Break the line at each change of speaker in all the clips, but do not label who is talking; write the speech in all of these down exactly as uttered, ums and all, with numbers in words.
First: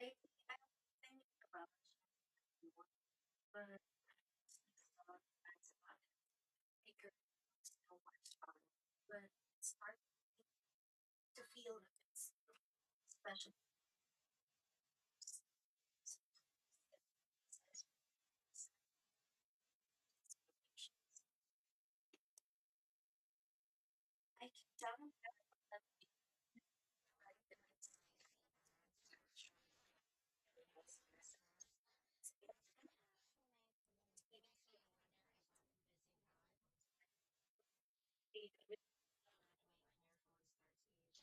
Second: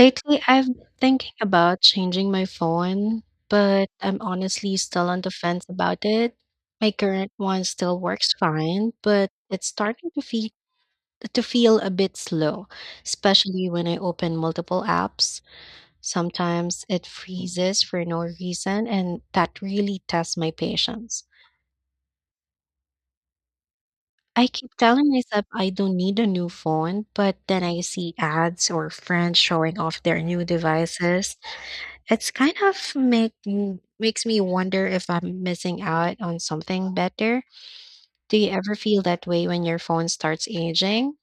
Lately, I've been thinking about changing my phone, but I'm honestly still on the fence about it. My current one still works fine, but it's starting to feel to feel a bit slow, especially when I open multiple apps. Sometimes it freezes for no reason, and that really tests my patience. I keep telling myself I don't need a new phone, but then I see ads or friends showing off their new devices. It's kind of make m- makes me wonder if I'm missing out on something better. Do you ever feel that way when your phone starts aging?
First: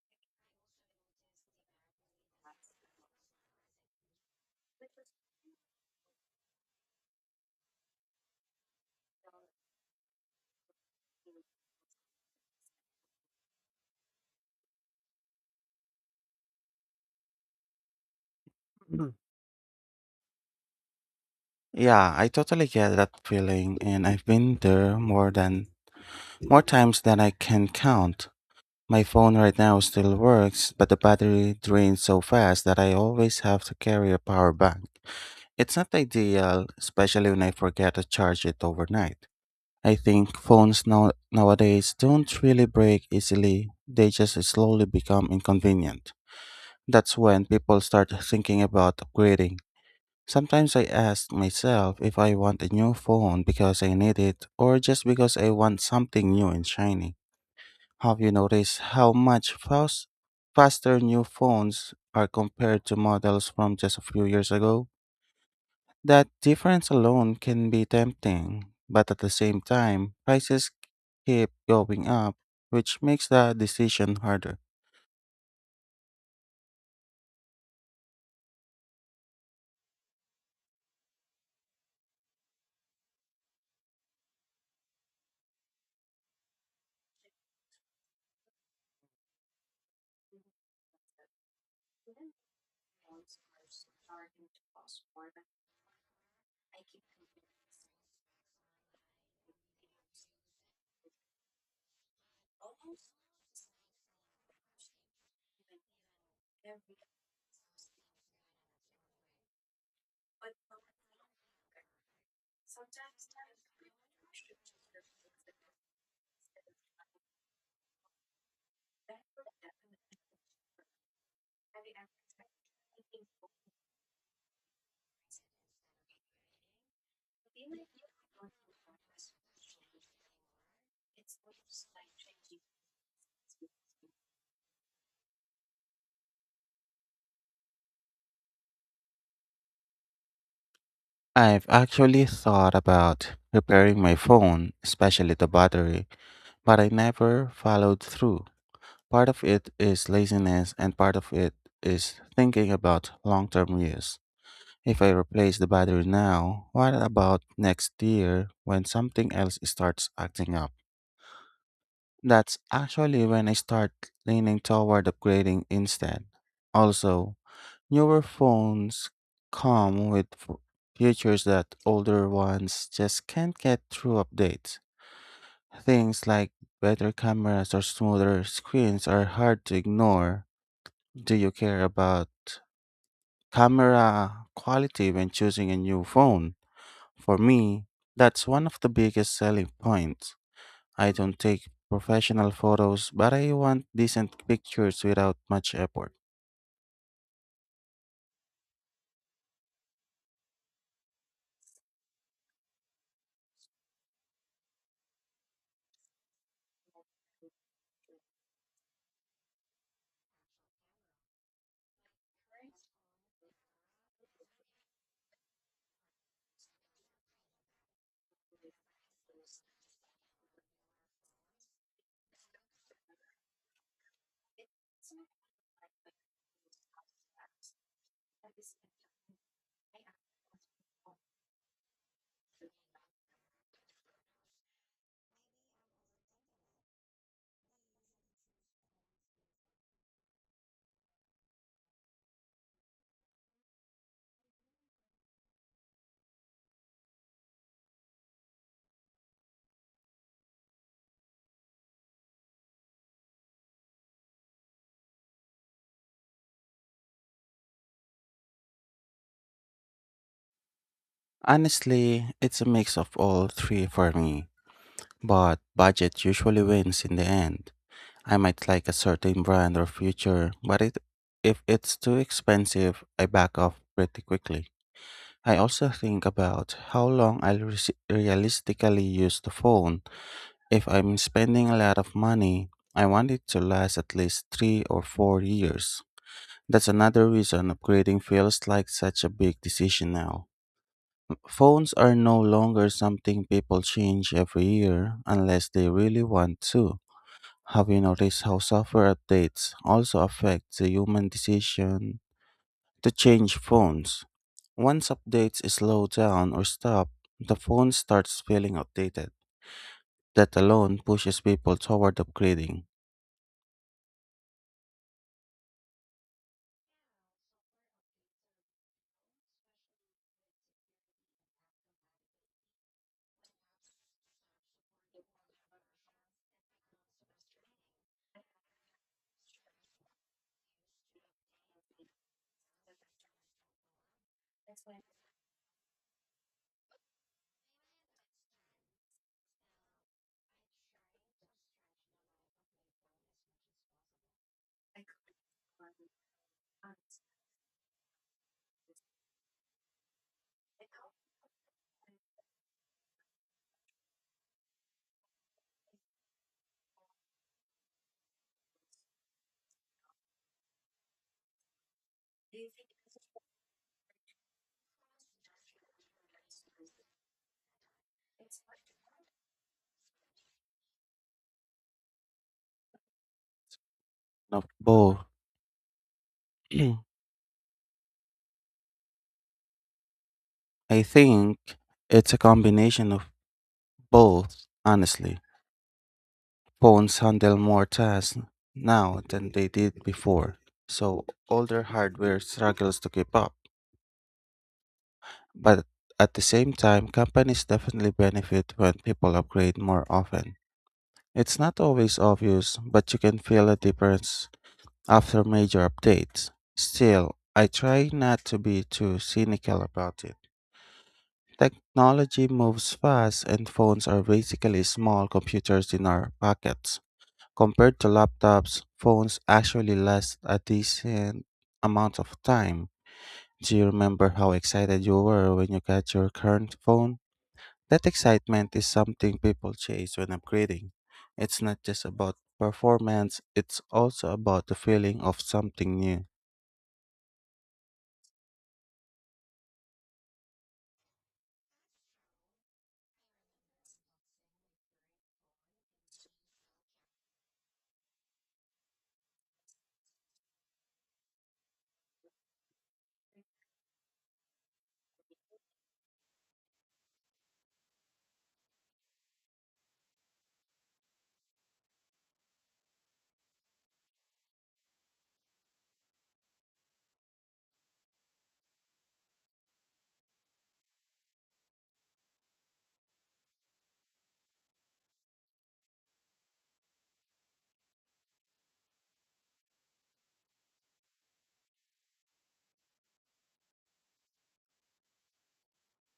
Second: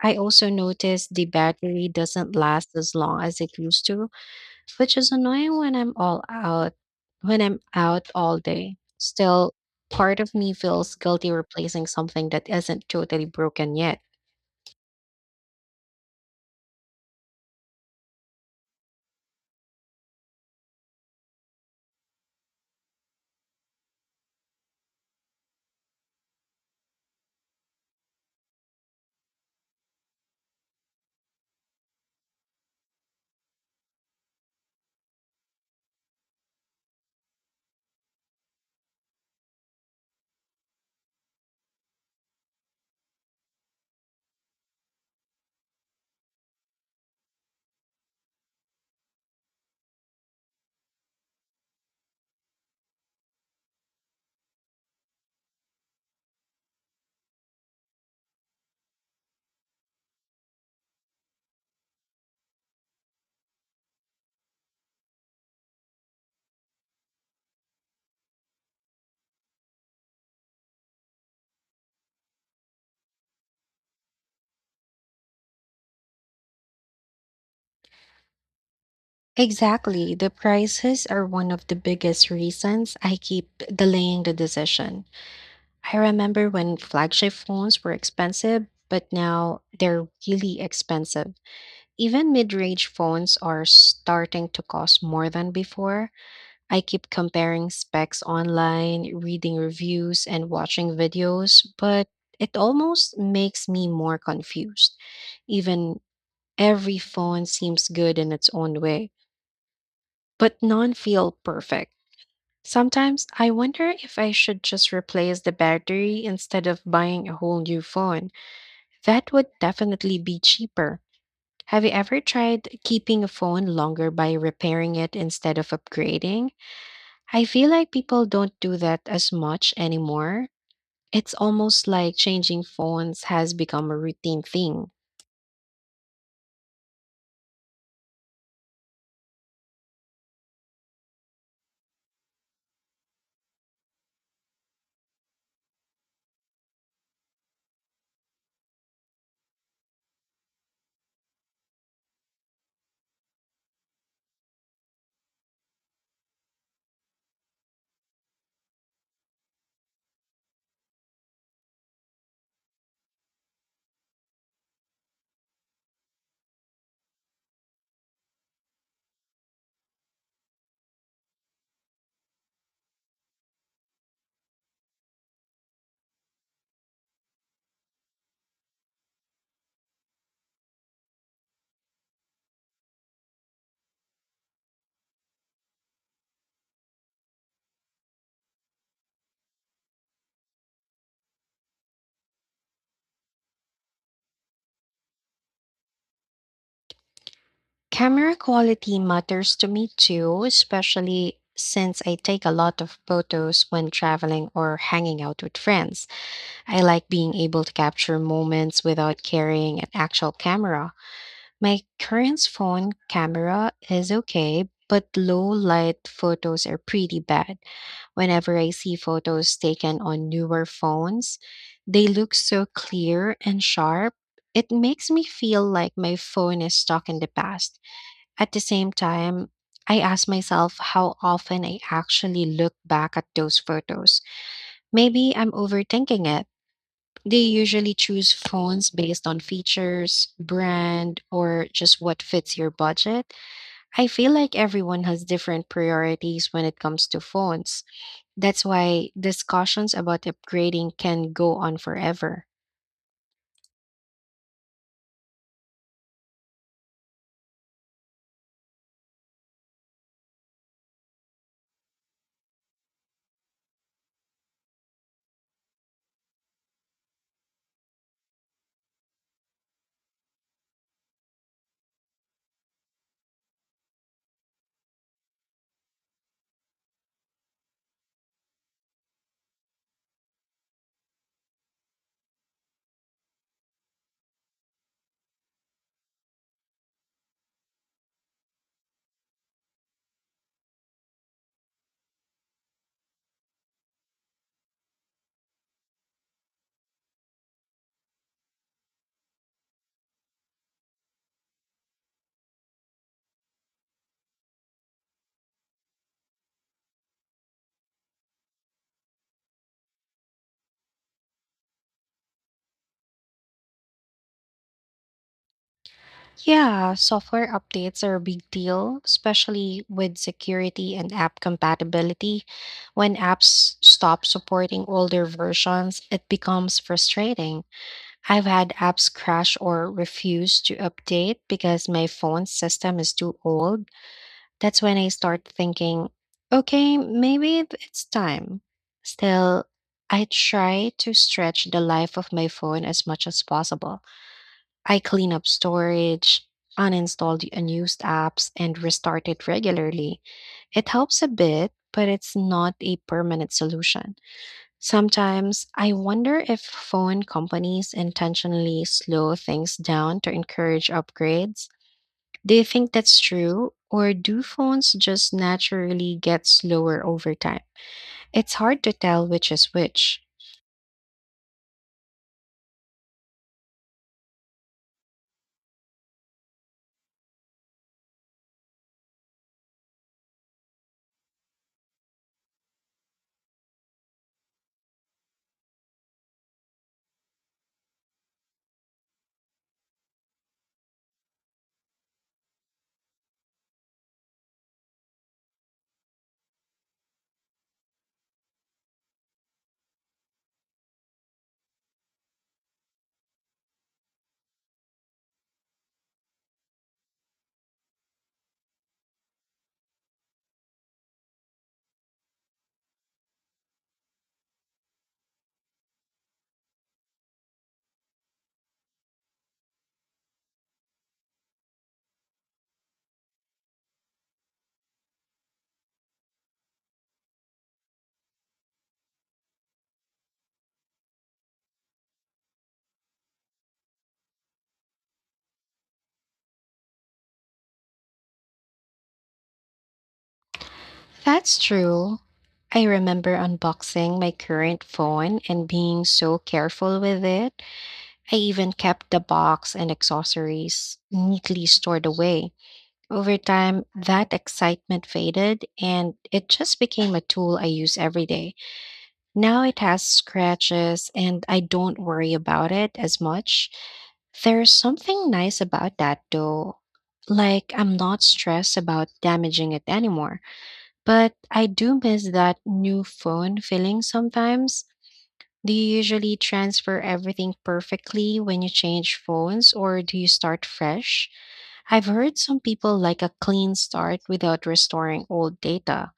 I also noticed the battery doesn't last as long as it used to, which is annoying when I'm all out when I'm out all day. Still, part of me feels guilty replacing something that isn't totally broken yet.
Mhm. Yeah, I totally get that feeling, and I've been there more than more times than I can count. My phone right now still works, but the battery drains so fast that I always have to carry a power bank. It's not ideal, especially when I forget to charge it overnight. I think phones now nowadays don't really break easily, they just slowly become inconvenient. That's when people start thinking about upgrading. Sometimes I ask myself if I want a new phone because I need it or just because I want something new and shiny. Have you noticed how much fast, faster new phones are compared to models from just a few years ago? That difference alone can be tempting, but at the same time, prices keep going up, which makes the decision harder.
Exactly. The prices are one of the biggest reasons I keep delaying the decision. I remember when flagship phones were expensive, but now they're really expensive. Even mid range phones are starting to cost more than before. I keep comparing specs online, reading reviews, and watching videos, but it almost makes me more confused. Even Every phone seems good in its own way, but none feel perfect. Sometimes I wonder if I should just replace the battery instead of buying a whole new phone. That would definitely be cheaper. Have you ever tried keeping a phone longer by repairing it instead of upgrading? I feel like people don't do that as much anymore. It's almost like changing phones has become a routine thing.
I've actually thought about repairing my phone, especially the battery, but I never followed through. Part of it is laziness, and part of it is thinking about long term use. If I replace the battery now, what about next year when something else starts acting up? That's actually when I start leaning toward upgrading instead. Also, newer phones come with f- features that older ones just can't get through updates. Things like better cameras or smoother screens are hard to ignore. Do you care about camera quality when choosing a new phone? For me, that's one of the biggest selling points. I don't take professional photos, but I want decent pictures without much effort.
Camera quality matters to me too, especially since I take a lot of photos when traveling or hanging out with friends. I like being able to capture moments without carrying an actual camera. My current phone camera is okay, but low light photos are pretty bad. Whenever I see photos taken on newer phones, they look so clear and sharp. It makes me feel like my phone is stuck in the past. At the same time, I ask myself how often I actually look back at those photos. Maybe I'm overthinking it. They usually choose phones based on features, brand, or just what fits your budget. I feel like everyone has different priorities when it comes to phones. That's why discussions about upgrading can go on forever.
Honestly, it's a mix of all three for me, but budget usually wins in the end. I might like a certain brand or future, but it, if it's too expensive, I back off pretty quickly. I also think about how long I'll resi- realistically use the phone. If I'm spending a lot of money, I want it to last at least three or four years. That's another reason upgrading feels like such a big decision now. Phones are no longer something people change every year unless they really want to. Have you noticed how software updates also affect the human decision to change phones? Once updates slow down or stop, the phone starts feeling outdated. That alone pushes people toward upgrading.
Yeah, software updates are a big deal, especially with security and app compatibility. When apps stop supporting older versions, it becomes frustrating. I've had apps crash or refuse to update because my phone system is too old. That's when I start thinking, okay, maybe it's time. Still, I try to stretch the life of my phone as much as possible. I clean up storage, uninstall the unused apps, and restart it regularly. It helps a bit, but it's not a permanent solution. Sometimes I wonder if phone companies intentionally slow things down to encourage upgrades. Do you think that's true, or do phones just naturally get slower over time? It's hard to tell which is which.
Now, both, I think it's a combination of both, honestly. Phones handle more tasks now than they did before, so older hardware struggles to keep up. But at the same time, companies definitely benefit when people upgrade more often. It's not always obvious, but you can feel a difference after major updates. Still, I try not to be too cynical about it. Technology moves fast, and phones are basically small computers in our pockets. Compared to laptops, phones actually last a decent amount of time. Do you remember how excited you were when you got your current phone? That excitement is something people chase when upgrading. It's not just about performance, it's also about the feeling of something new.
That's true. I remember unboxing my current phone and being so careful with it. I even kept the box and accessories neatly stored away. Over time, that excitement faded and it just became a tool I use every day. Now it has scratches and I don't worry about it as much. There's something nice about that though. Like, I'm not stressed about damaging it anymore. But I do miss that new phone feeling sometimes. Do you usually transfer everything perfectly when you change phones or do you start fresh? I've heard some people like a clean start without restoring old data.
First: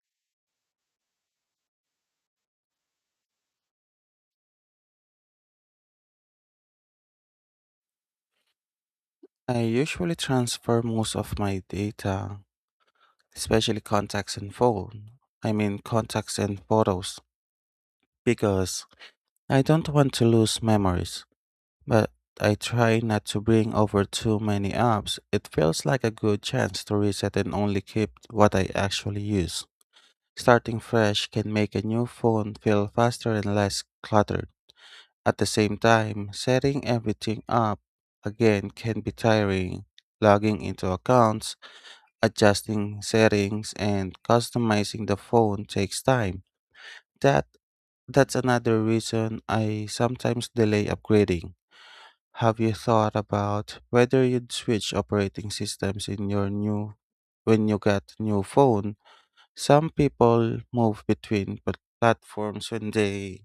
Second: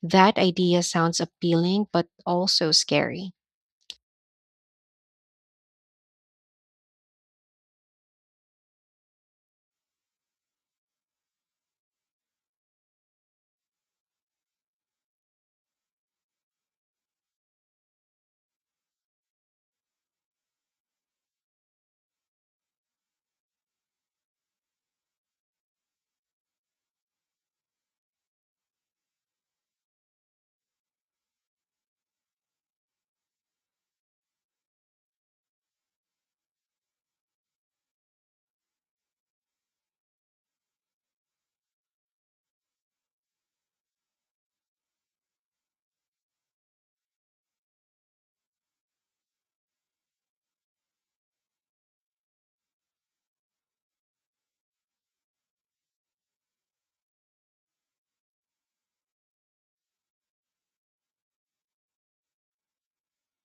That idea sounds appealing, but also scary.
I usually transfer most of my data, especially contacts and phone. I mean contacts and photos, because I don't want to lose memories, but I try not to bring over too many apps. It feels like a good chance to reset and only keep what I actually use. Starting fresh can make a new phone feel faster and less cluttered. At the same time, setting everything up again can be tiring. Logging into accounts, adjusting settings, and customizing the phone takes time. That that's another reason I sometimes delay upgrading. Have you thought about whether you'd switch operating systems in your new when you get new phone? Some people move between plat- platforms when they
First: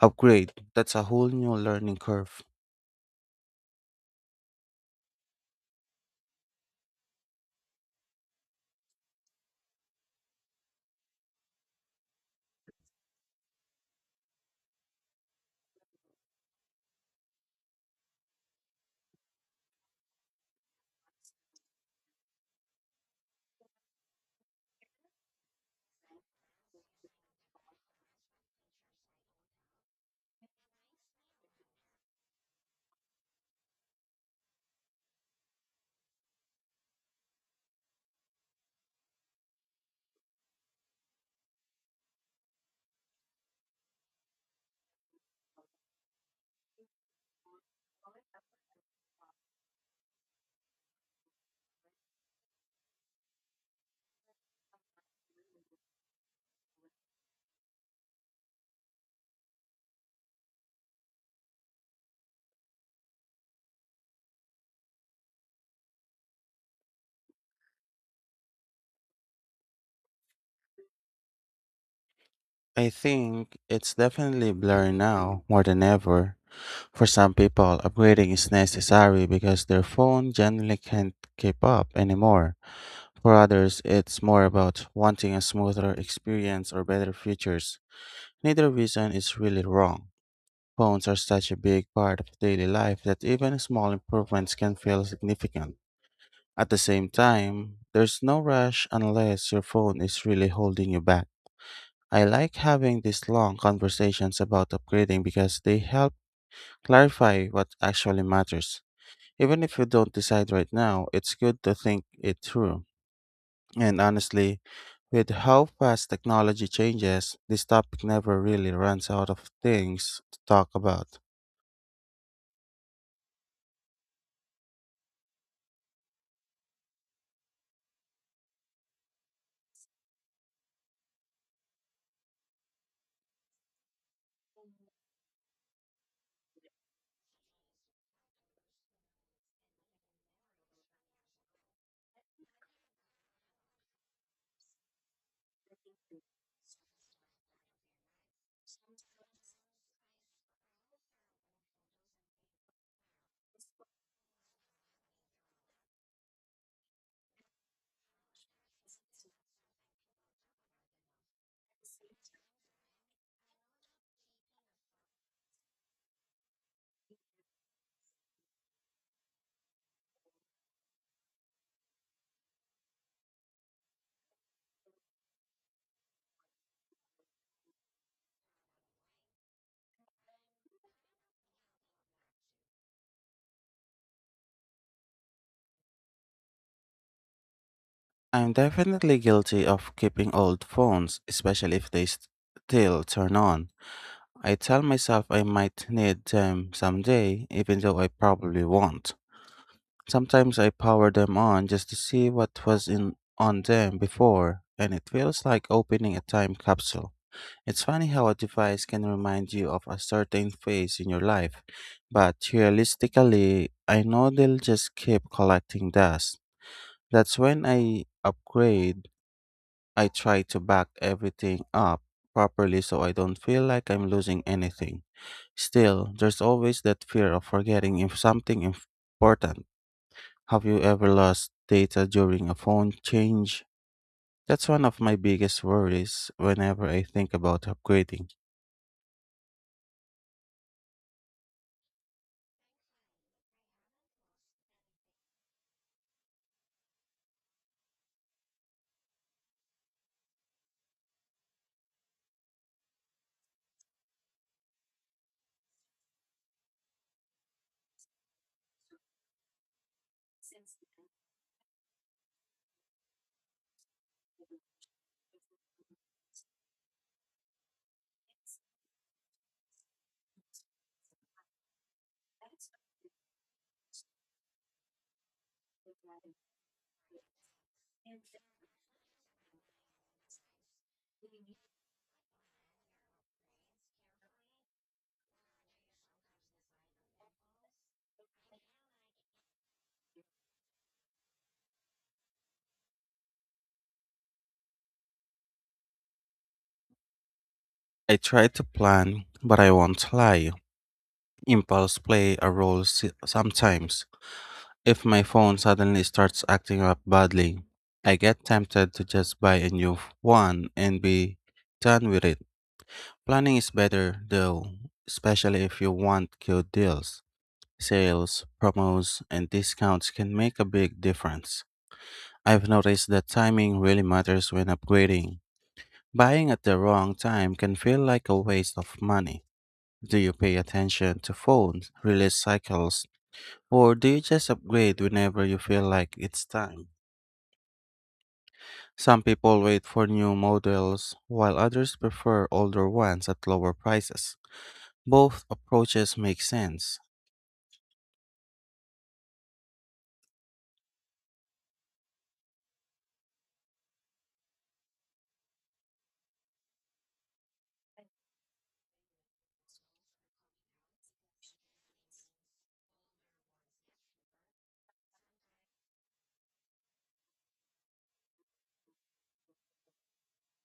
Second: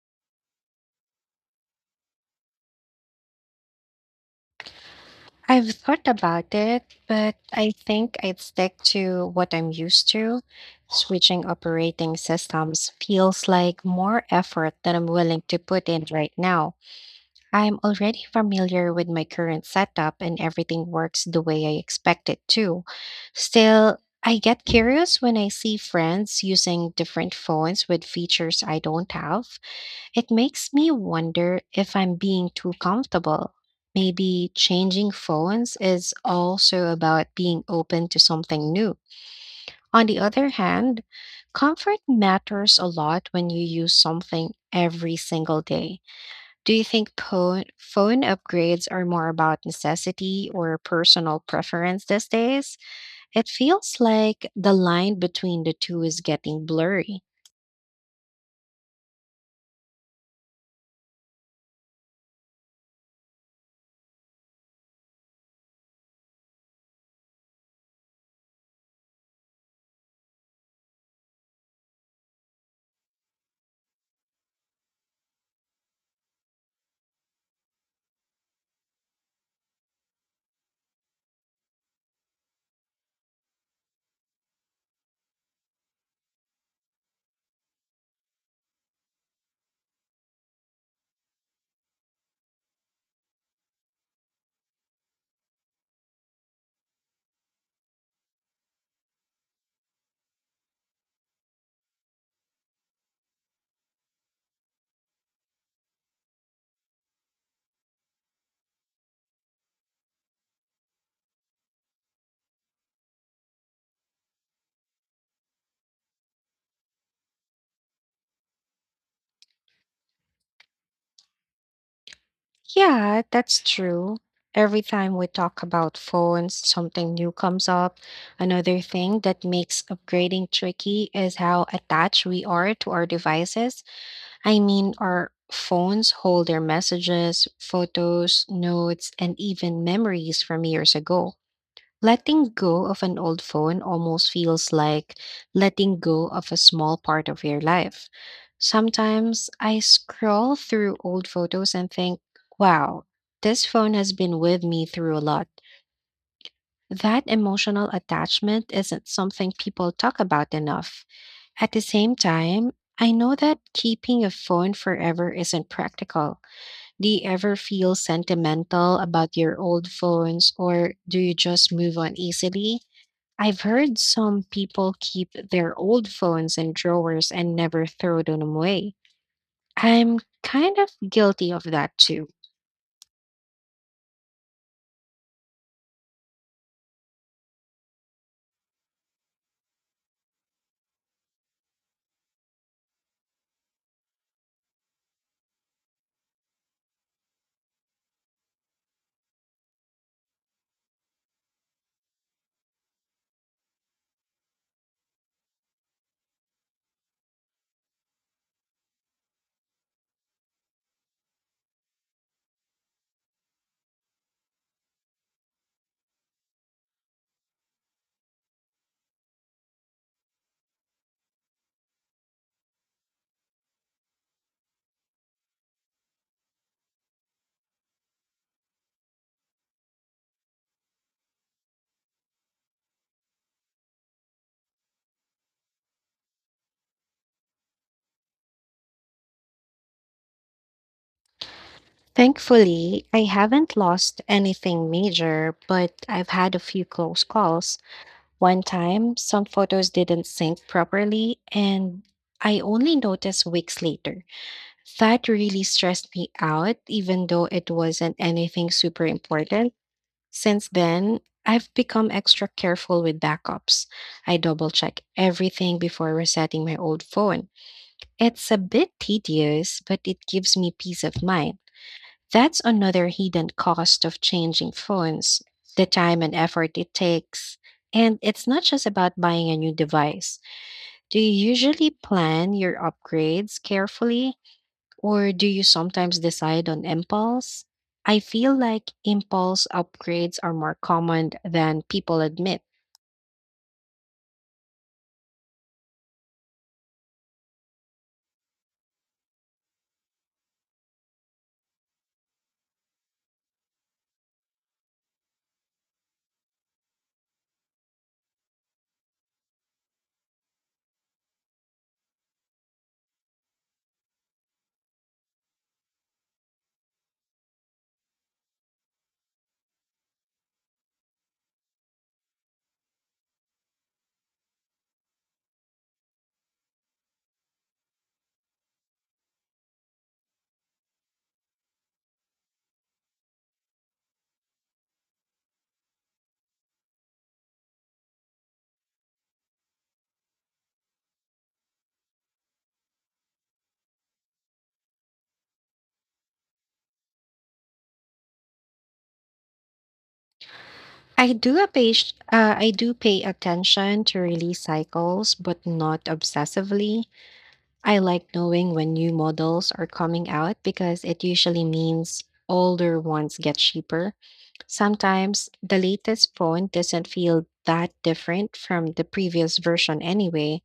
upgrade. That's a whole new learning curve.
I've thought about it, but I think I'd stick to what I'm used to. Switching operating systems feels like more effort than I'm willing to put in right now. I'm already familiar with my current setup and everything works the way I expect it to. Still, I get curious when I see friends using different phones with features I don't have. It makes me wonder if I'm being too comfortable. Maybe changing phones is also about being open to something new. On the other hand, comfort matters a lot when you use something every single day. Do you think po- phone upgrades are more about necessity or personal preference these days? It feels like the line between the two is getting blurry.
I think it's definitely blurry now more than ever. For some people, upgrading is necessary because their phone generally can't keep up anymore. For others, it's more about wanting a smoother experience or better features. Neither reason is really wrong. Phones are such a big part of daily life that even small improvements can feel significant. At the same time, there's no rush unless your phone is really holding you back. I like having these long conversations about upgrading because they help clarify what actually matters. Even if you don't decide right now, it's good to think it through. And honestly, with how fast technology changes, this topic never really runs out of things to talk about.
Yeah, that's true. Every time we talk about phones, something new comes up. Another thing that makes upgrading tricky is how attached we are to our devices. I mean, our phones hold their messages, photos, notes, and even memories from years ago. Letting go of an old phone almost feels like letting go of a small part of your life. Sometimes I scroll through old photos and think, wow, this phone has been with me through a lot. That emotional attachment isn't something people talk about enough. At the same time, I know that keeping a phone forever isn't practical. Do you ever feel sentimental about your old phones or do you just move on easily? I've heard some people keep their old phones in drawers and never throw them away. I'm kind of guilty of that too.
I'm definitely guilty of keeping old phones, especially if they st- still turn on. I tell myself I might need them someday, even though I probably won't. Sometimes I power them on just to see what was in on them before, and it feels like opening a time capsule. It's funny how a device can remind you of a certain phase in your life, but realistically, I know they'll just keep collecting dust. That's when I upgrade, I try to back everything up properly so I don't feel like I'm losing anything. Still, there's always that fear of forgetting if something important. Have you ever lost data during a phone change? That's one of my biggest worries whenever I think about upgrading.
Thankfully, I haven't lost anything major, but I've had a few close calls. One time, some photos didn't sync properly, and I only noticed weeks later. That really stressed me out, even though it wasn't anything super important. Since then, I've become extra careful with backups. I double check everything before resetting my old phone. It's a bit tedious, but it gives me peace of mind. That's another hidden cost of changing phones, the time and effort it takes. And it's not just about buying a new device. Do you usually plan your upgrades carefully, or do you sometimes decide on impulse? I feel like impulse upgrades are more common than people admit.
I try to plan, but I won't lie. Impulse play a role s- sometimes. If my phone suddenly starts acting up badly, I get tempted to just buy a new f- one and be done with it. Planning is better though, especially if you want good deals. Sales, promos, and discounts can make a big difference. I've noticed that timing really matters when upgrading. Buying at the wrong time can feel like a waste of money. Do you pay attention to phone release cycles, or do you just upgrade whenever you feel like it's time? Some people wait for new models, while others prefer older ones at lower prices. Both approaches make sense.
I do a page, uh, I do pay attention to release cycles, but not obsessively. I like knowing when new models are coming out because it usually means older ones get cheaper. Sometimes the latest phone doesn't feel that different from the previous version anyway.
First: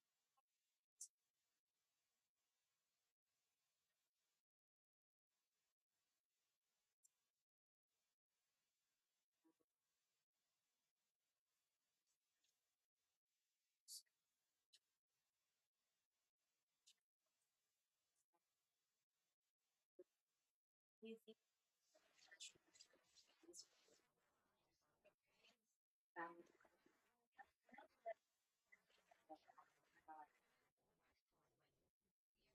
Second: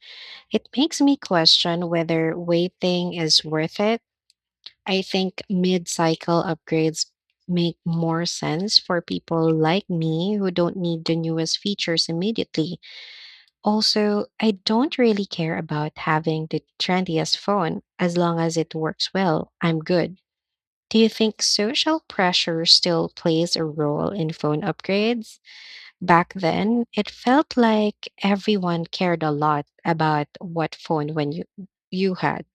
It makes me question whether waiting is worth it. I think mid cycle upgrades make more sense for people like me who don't need the newest features immediately. Also, I don't really care about having the trendiest phone as long as it works well. I'm good. Do you think social pressure still plays a role in phone upgrades? Back then, it felt like everyone cared a lot about what phone when you you had.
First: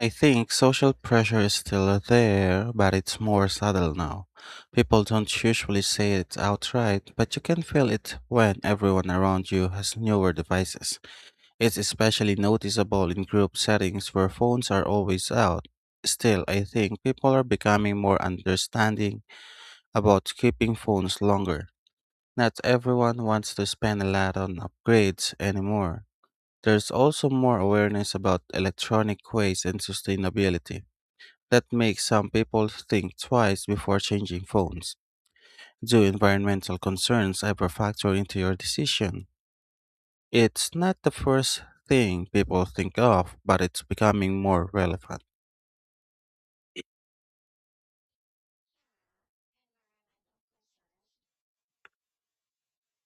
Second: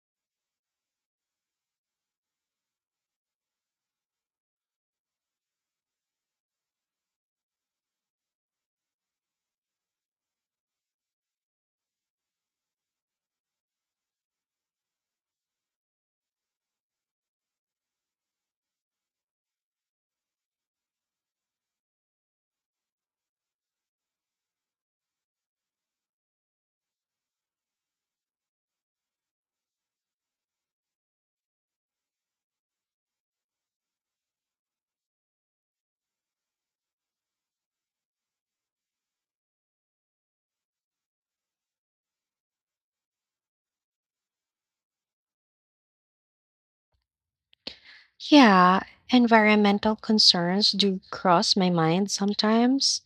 I think social pressure is still there, but it's more subtle now. People don't usually say it outright, but you can feel it when everyone around you has newer devices. It's especially noticeable in group settings where phones are always out. Still, I think people are becoming more understanding about keeping phones longer. Not everyone wants to spend a lot on upgrades anymore. There's also more awareness about electronic waste and sustainability. That makes some people think twice before changing phones. Do environmental concerns ever factor into your decision? It's not the first thing people think of, but it's becoming more relevant.
Yeah, environmental concerns do cross my mind sometimes.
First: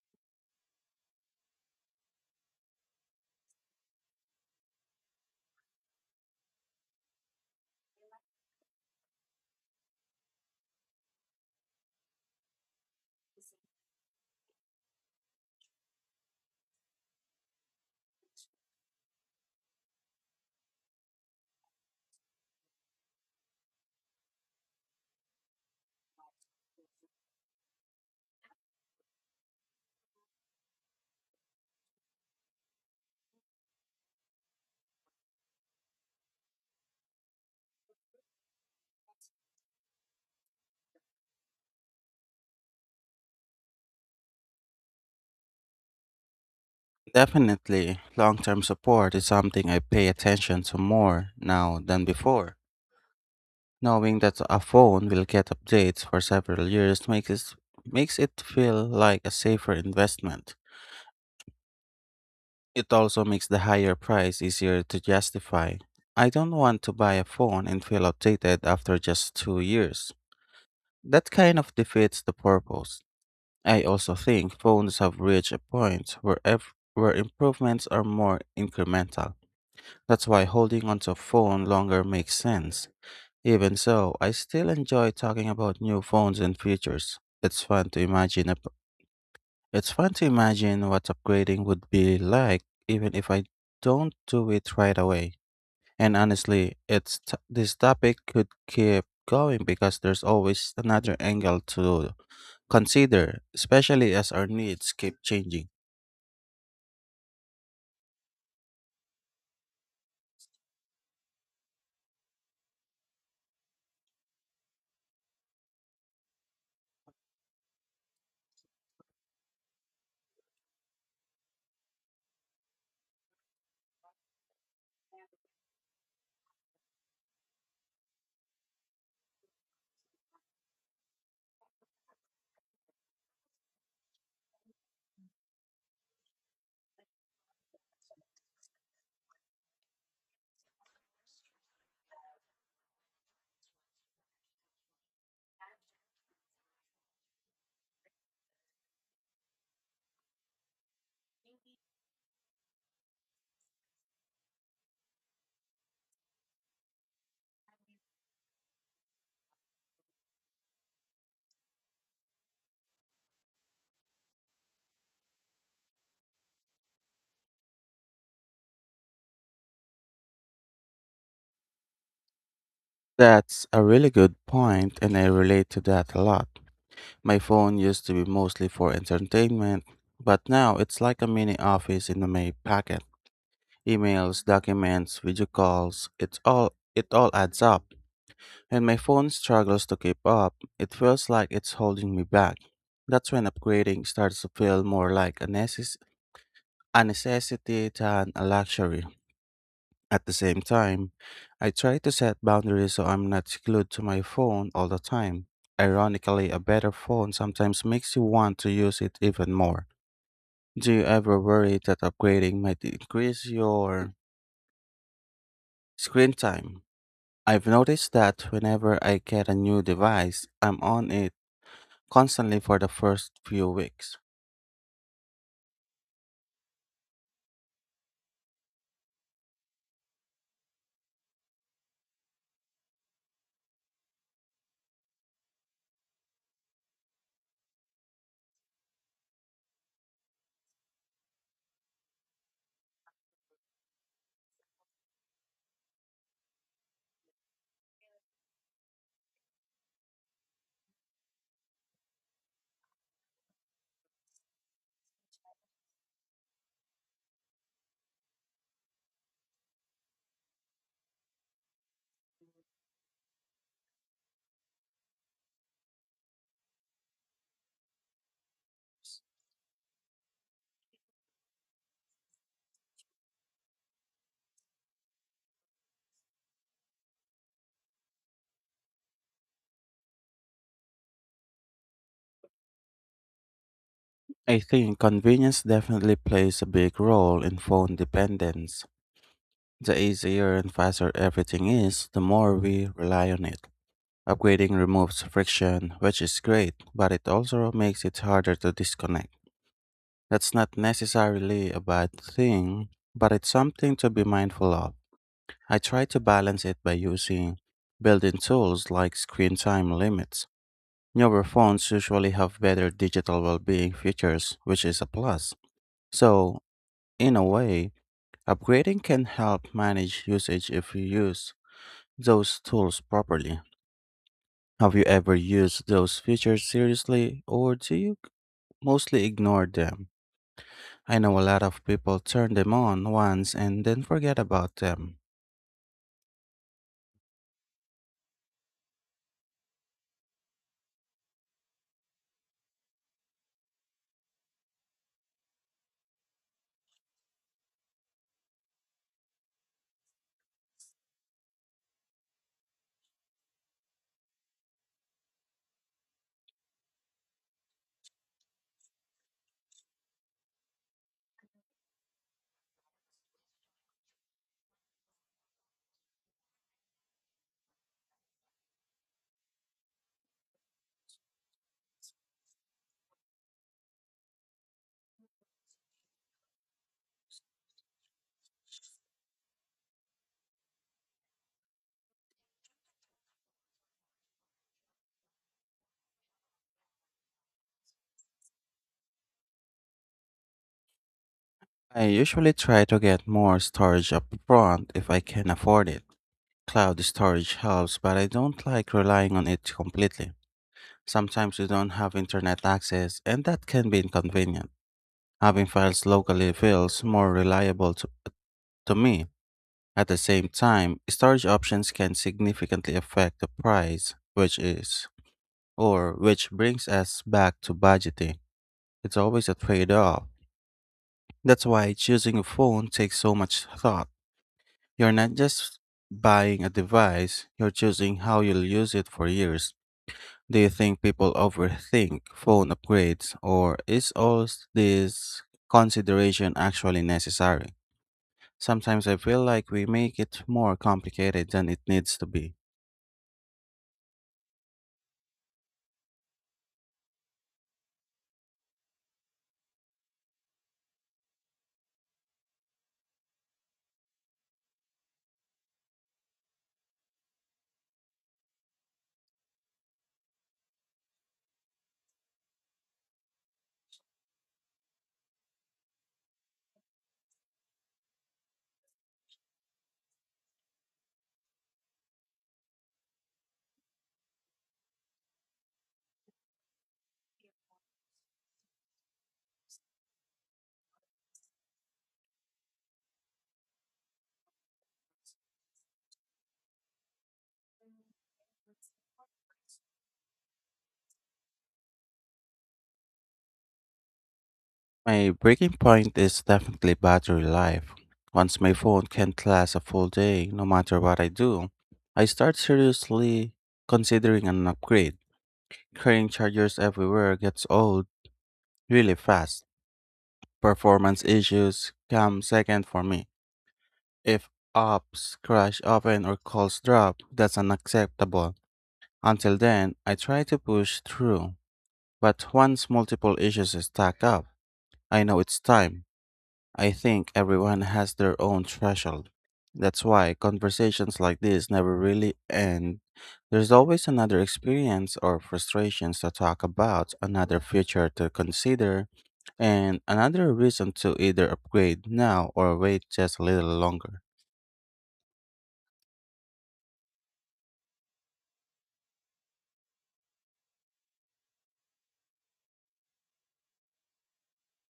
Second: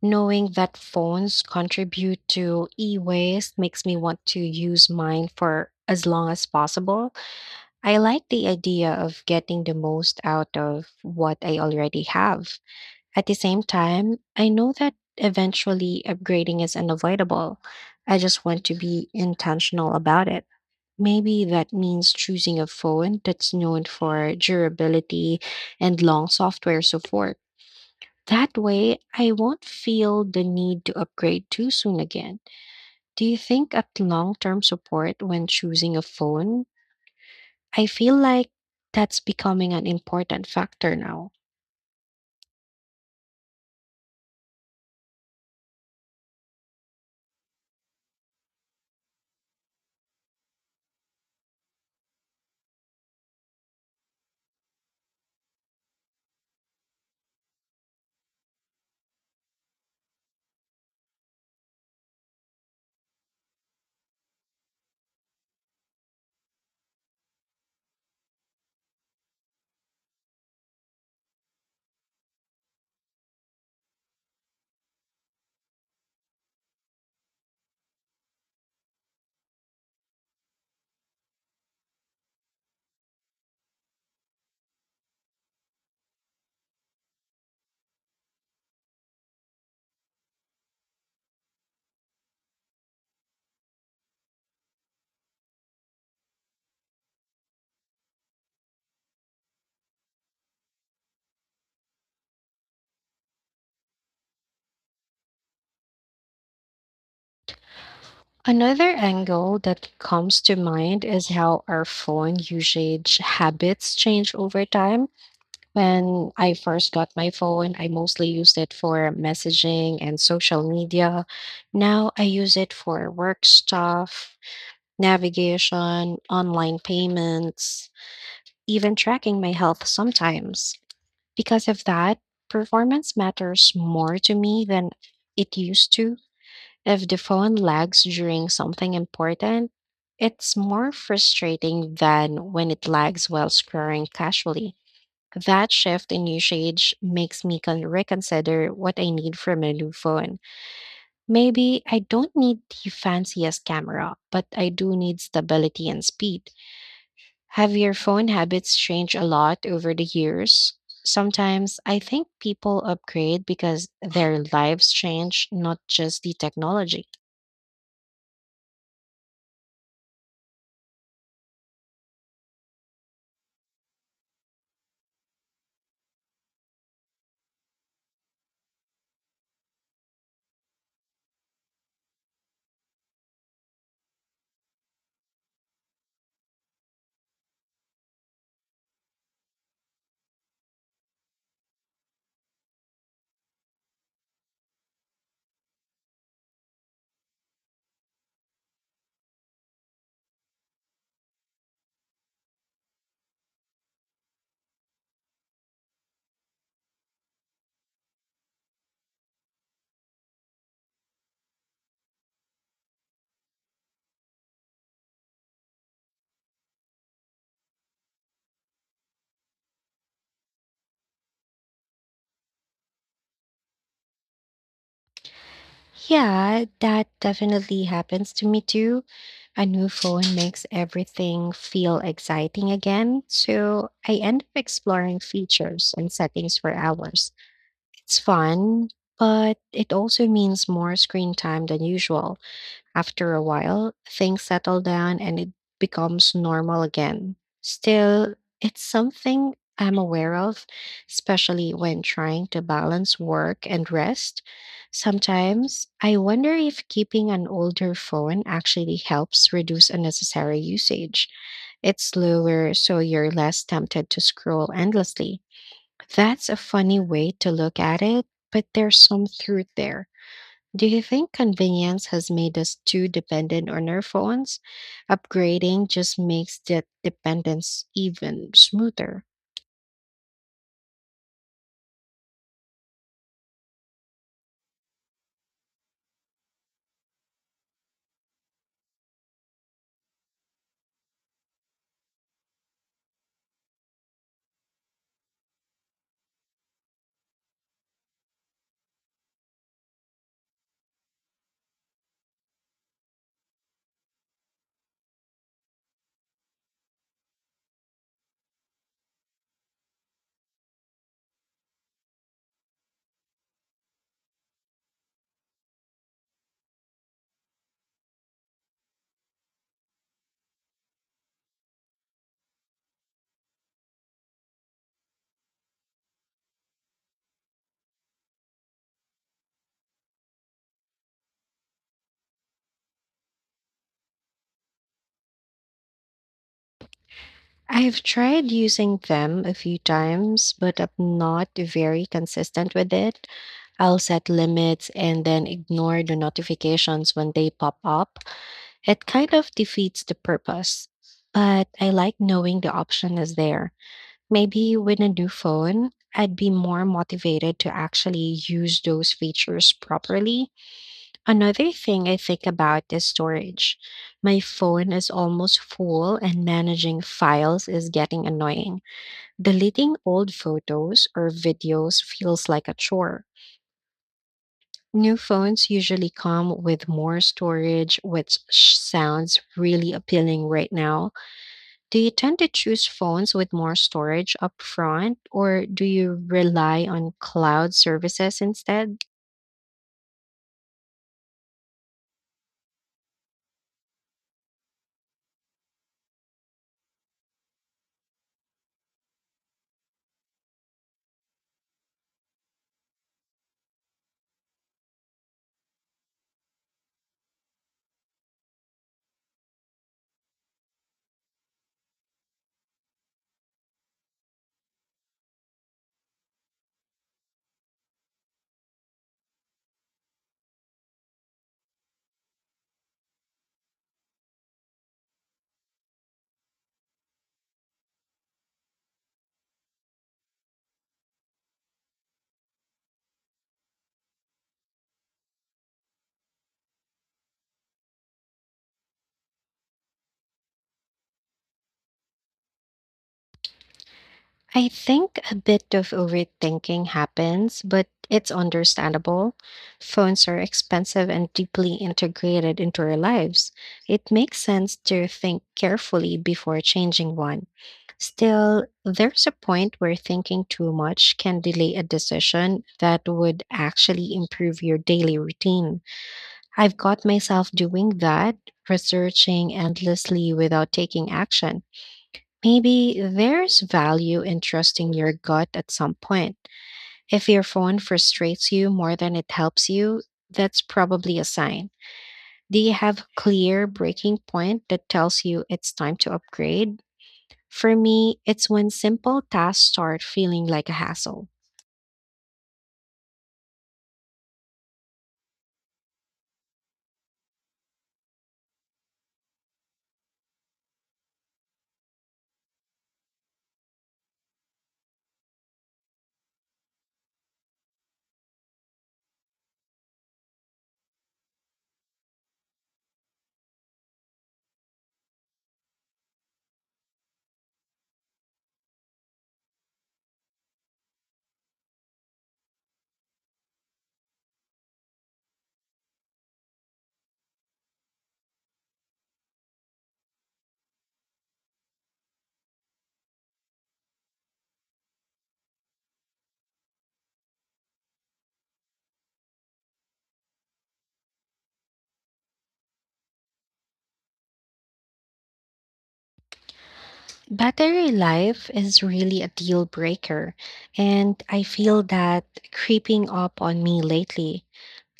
Knowing that phones contribute to e waste makes me want to use mine for as long as possible. I like the idea of getting the most out of what I already have. At the same time, I know that eventually upgrading is unavoidable. I just want to be intentional about it. Maybe that means choosing a phone that's known for durability and long software support. That way, I won't feel the need to upgrade too soon again. Do you think of long term support when choosing a phone? I feel like that's becoming an important factor now.
Definitely, long term support is something I pay attention to more now than before. Knowing that a phone will get updates for several years makes it, makes it feel like a safer investment. It also makes the higher price easier to justify. I don't want to buy a phone and feel outdated after just two years. That kind of defeats the purpose. I also think phones have reached a point where ev- where improvements are more incremental. That's why holding onto a phone longer makes sense. Even so, I still enjoy talking about new phones and features. It's fun to imagine up- it's fun to imagine what upgrading would be like, even if I don't do it right away. And honestly, it's t- this topic could keep going because there's always another angle to consider, especially as our needs keep changing.
Another angle that comes to mind is how our phone usage habits change over time. When I first got my phone, I mostly used it for messaging and social media. Now I use it for work stuff, navigation, online payments, even tracking my health sometimes. Because of that, performance matters more to me than it used to. If the phone lags during something important, it's more frustrating than when it lags while scrolling casually. That shift in usage makes me con- reconsider what I need from a new phone. Maybe I don't need the fanciest camera, but I do need stability and speed. Have your phone habits changed a lot over the years? Sometimes I think people upgrade because their lives change, not just the technology.
That's a really good point, and I relate to that a lot. My phone used to be mostly for entertainment, but now it's like a mini office in my pocket. Emails, documents, video calls, it's all it all adds up. And my phone struggles to keep up. It feels like it's holding me back. That's when upgrading starts to feel more like a necess- a necessity than a luxury. At the same time, I try to set boundaries so I'm not glued to my phone all the time. Ironically, a better phone sometimes makes you want to use it even more. Do you ever worry that upgrading might increase your screen time? I've noticed that whenever I get a new device, I'm on it constantly for the first few weeks.
Yeah, that definitely happens to me too. A new phone makes everything feel exciting again, so I end up exploring features and settings for hours. It's fun, but it also means more screen time than usual. After a while, things settle down and it becomes normal again. Still, it's something I'm aware of, especially when trying to balance work and rest. Sometimes I wonder if keeping an older phone actually helps reduce unnecessary usage. It's slower, so you're less tempted to scroll endlessly. That's a funny way to look at it, but there's some truth there. Do you think convenience has made us too dependent on our phones? Upgrading just makes that dependence even smoother.
I think convenience definitely plays a big role in phone dependence. The easier and faster everything is, the more we rely on it. Upgrading removes friction, which is great, but it also makes it harder to disconnect. That's not necessarily a bad thing, but it's something to be mindful of. I try to balance it by using built in tools like screen time limits. Newer phones usually have better digital well being features, which is a plus. So, in a way, upgrading can help manage usage if you use those tools properly. Have you ever used those features seriously, or do you c- mostly ignore them? I know a lot of people turn them on once and then forget about them.
I've tried using them a few times, but I'm not very consistent with it. I'll set limits and then ignore the notifications when they pop up. It kind of defeats the purpose, but I like knowing the option is there. Maybe with a new phone, I'd be more motivated to actually use those features properly. Another thing I think about is storage. My phone is almost full, and managing files is getting annoying. Deleting old photos or videos feels like a chore. New phones usually come with more storage, which sounds really appealing right now. Do you tend to choose phones with more storage upfront, or do you rely on cloud services instead?
I usually try to get more storage up front if I can afford it. Cloud storage helps, but I don't like relying on it completely. Sometimes you don't have internet access, and that can be inconvenient. Having files locally feels more reliable to, to me. At the same time, storage options can significantly affect the price, which is, or which brings us back to budgeting. It's always a trade off. That's why choosing a phone takes so much thought. You're not just buying a device, you're choosing how you'll use it for years. Do you think people overthink phone upgrades, or is all this consideration actually necessary? Sometimes I feel like we make it more complicated than it needs to be.
I think a bit of overthinking happens, but it's understandable. Phones are expensive and deeply integrated into our lives. It makes sense to think carefully before changing one. Still, there's a point where thinking too much can delay a decision that would actually improve your daily routine. I've got myself doing that, researching endlessly without taking action. Maybe there's value in trusting your gut at some point. If your phone frustrates you more than it helps you, that's probably a sign. Do you have a clear breaking point that tells you it's time to upgrade? For me, it's when simple tasks start feeling like a hassle.
My breaking point is definitely battery life. Once my phone can't last a full day, no matter what I do, I start seriously considering an upgrade. Carrying chargers everywhere gets old really fast. Performance issues come second for me. If apps crash often or calls drop, that's unacceptable. Until then, I try to push through. But once multiple issues stack up, I know it's time. I think everyone has their own threshold. That's why conversations like this never really end. There's always another experience or frustrations to talk about, another future to consider, and another reason to either upgrade now or wait just a little longer.
Battery life is really a deal breaker, and I feel that creeping up on me lately.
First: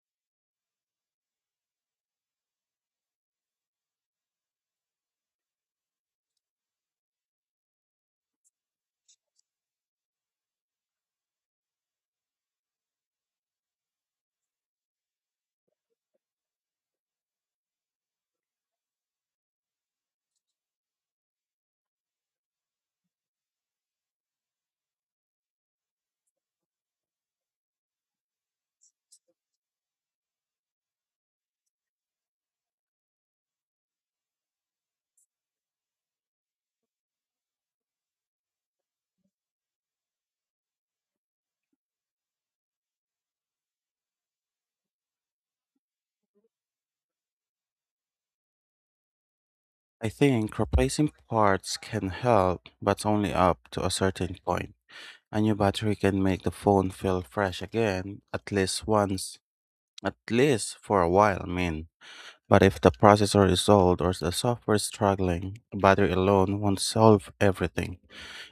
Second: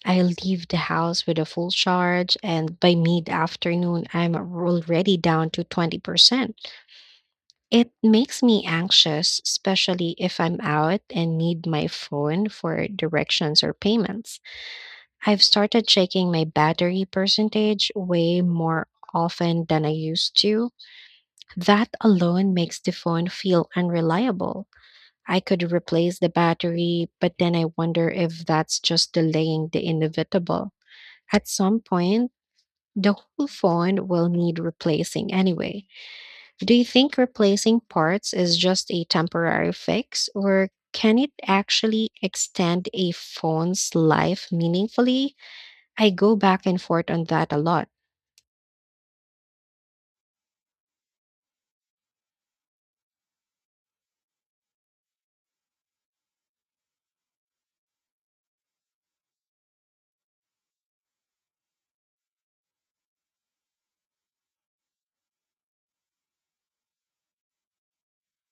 I leave the house with a full charge, and by mid afternoon, I'm already down to twenty percent. It makes me anxious, especially if I'm out and need my phone for directions or payments. I've started checking my battery percentage way more often than I used to. That alone makes the phone feel unreliable. I could replace the battery, but then I wonder if that's just delaying the inevitable. At some point, the whole phone will need replacing anyway. Do you think replacing parts is just a temporary fix, or can it actually extend a phone's life meaningfully? I go back and forth on that a lot.
I think replacing parts can help, but only up to a certain point. A new battery can make the phone feel fresh again, at least once, at least for a while, I mean. But if the processor is old or the software is struggling, the battery alone won't solve everything.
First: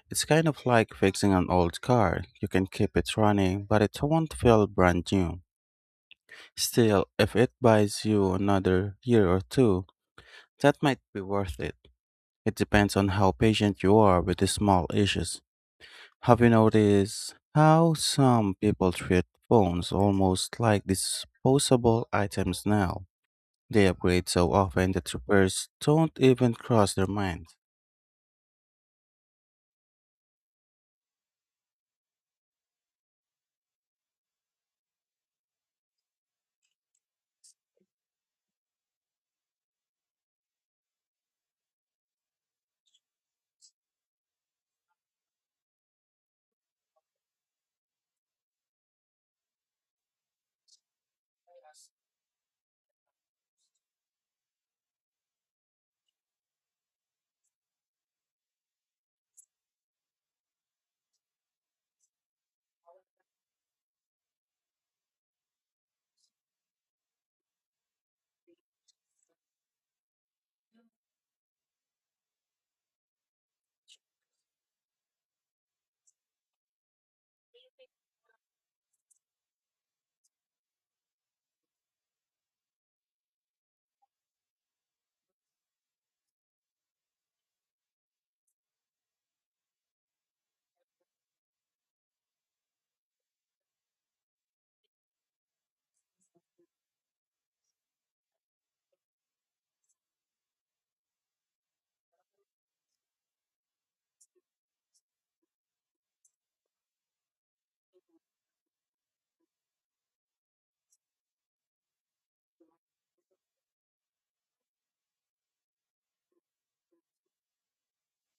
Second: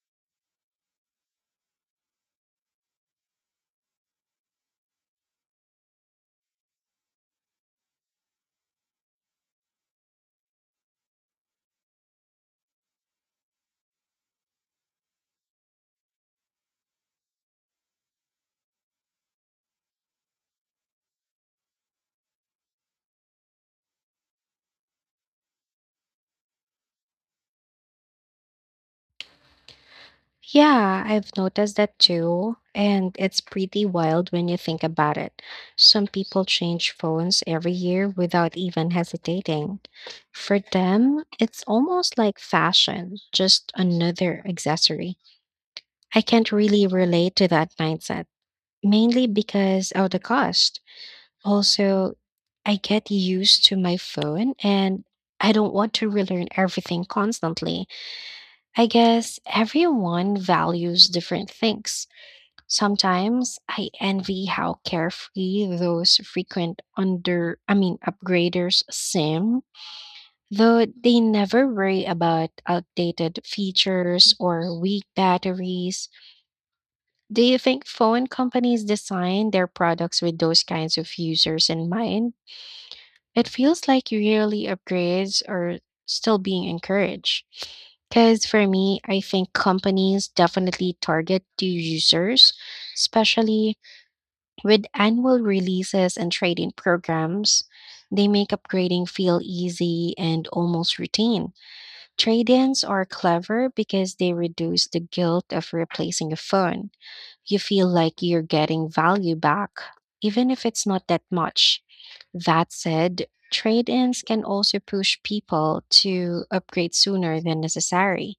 It's kind of like fixing an old car. You can keep it running, but it won't feel brand new. Still, if it buys you another year or two, that might be worth it. It depends on how patient you are with the small issues. Have you noticed how some people treat phones almost like disposable items now? They upgrade so often that repairs don't even cross their minds.
Yeah, I've noticed that too. And it's pretty wild when you think about it. Some people change phones every year without even hesitating. For them, it's almost like fashion, just another accessory. I can't really relate to that mindset, mainly because of the cost. Also, I get used to my phone and I don't want to relearn everything constantly. I guess everyone values different things. Sometimes I envy how carefree those frequent under, I mean, upgraders seem, though they never worry about outdated features or weak batteries. Do you think phone companies design their products with those kinds of users in mind? It feels like yearly upgrades are still being encouraged. Because for me, I think companies definitely target the users, especially with annual releases and trading programs, they make upgrading feel easy and almost routine. Trade ins are clever because they reduce the guilt of replacing a phone. You feel like you're getting value back, even if it's not that much. That said, trade ins can also push people to upgrade sooner than necessary.